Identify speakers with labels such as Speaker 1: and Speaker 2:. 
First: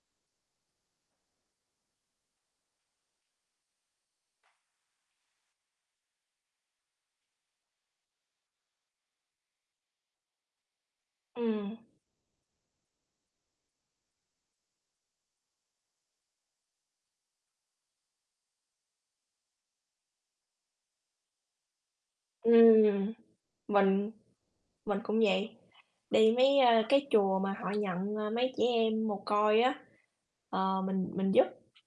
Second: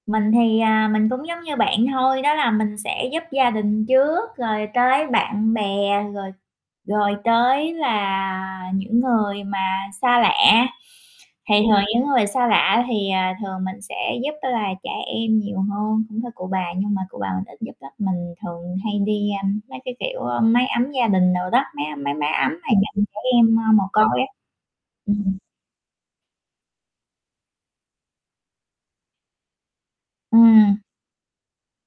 Speaker 1: Mình thì, à, mình cũng giống như bạn thôi, đó là mình sẽ giúp gia đình trước, rồi tới bạn bè, rồi rồi tới là những người mà xa lạ. Thì
Speaker 2: Ừm.
Speaker 1: thường những người xa lạ thì, à, thường mình sẽ giúp á là trẻ em nhiều hơn, [unintelligible] cụ bà nhưng mà cụ bà mình ít giúp lắm, mình thường hay đi, a, mấy cái, kiểu, ơ, mái ấm gia đình đồ đó, mái âm mái mái ấm mà nhận
Speaker 2: Ừm,
Speaker 1: trẻ em, ơ, mồ
Speaker 2: mình
Speaker 1: côi á.
Speaker 2: mình cũng
Speaker 1: Ừm.
Speaker 2: vậy, đi mấy, ơ, cái chùa mà họ nhận, ờ, mấy trẻ em mồ côi á,
Speaker 1: Ừm.
Speaker 2: ờ, mình mình giúp.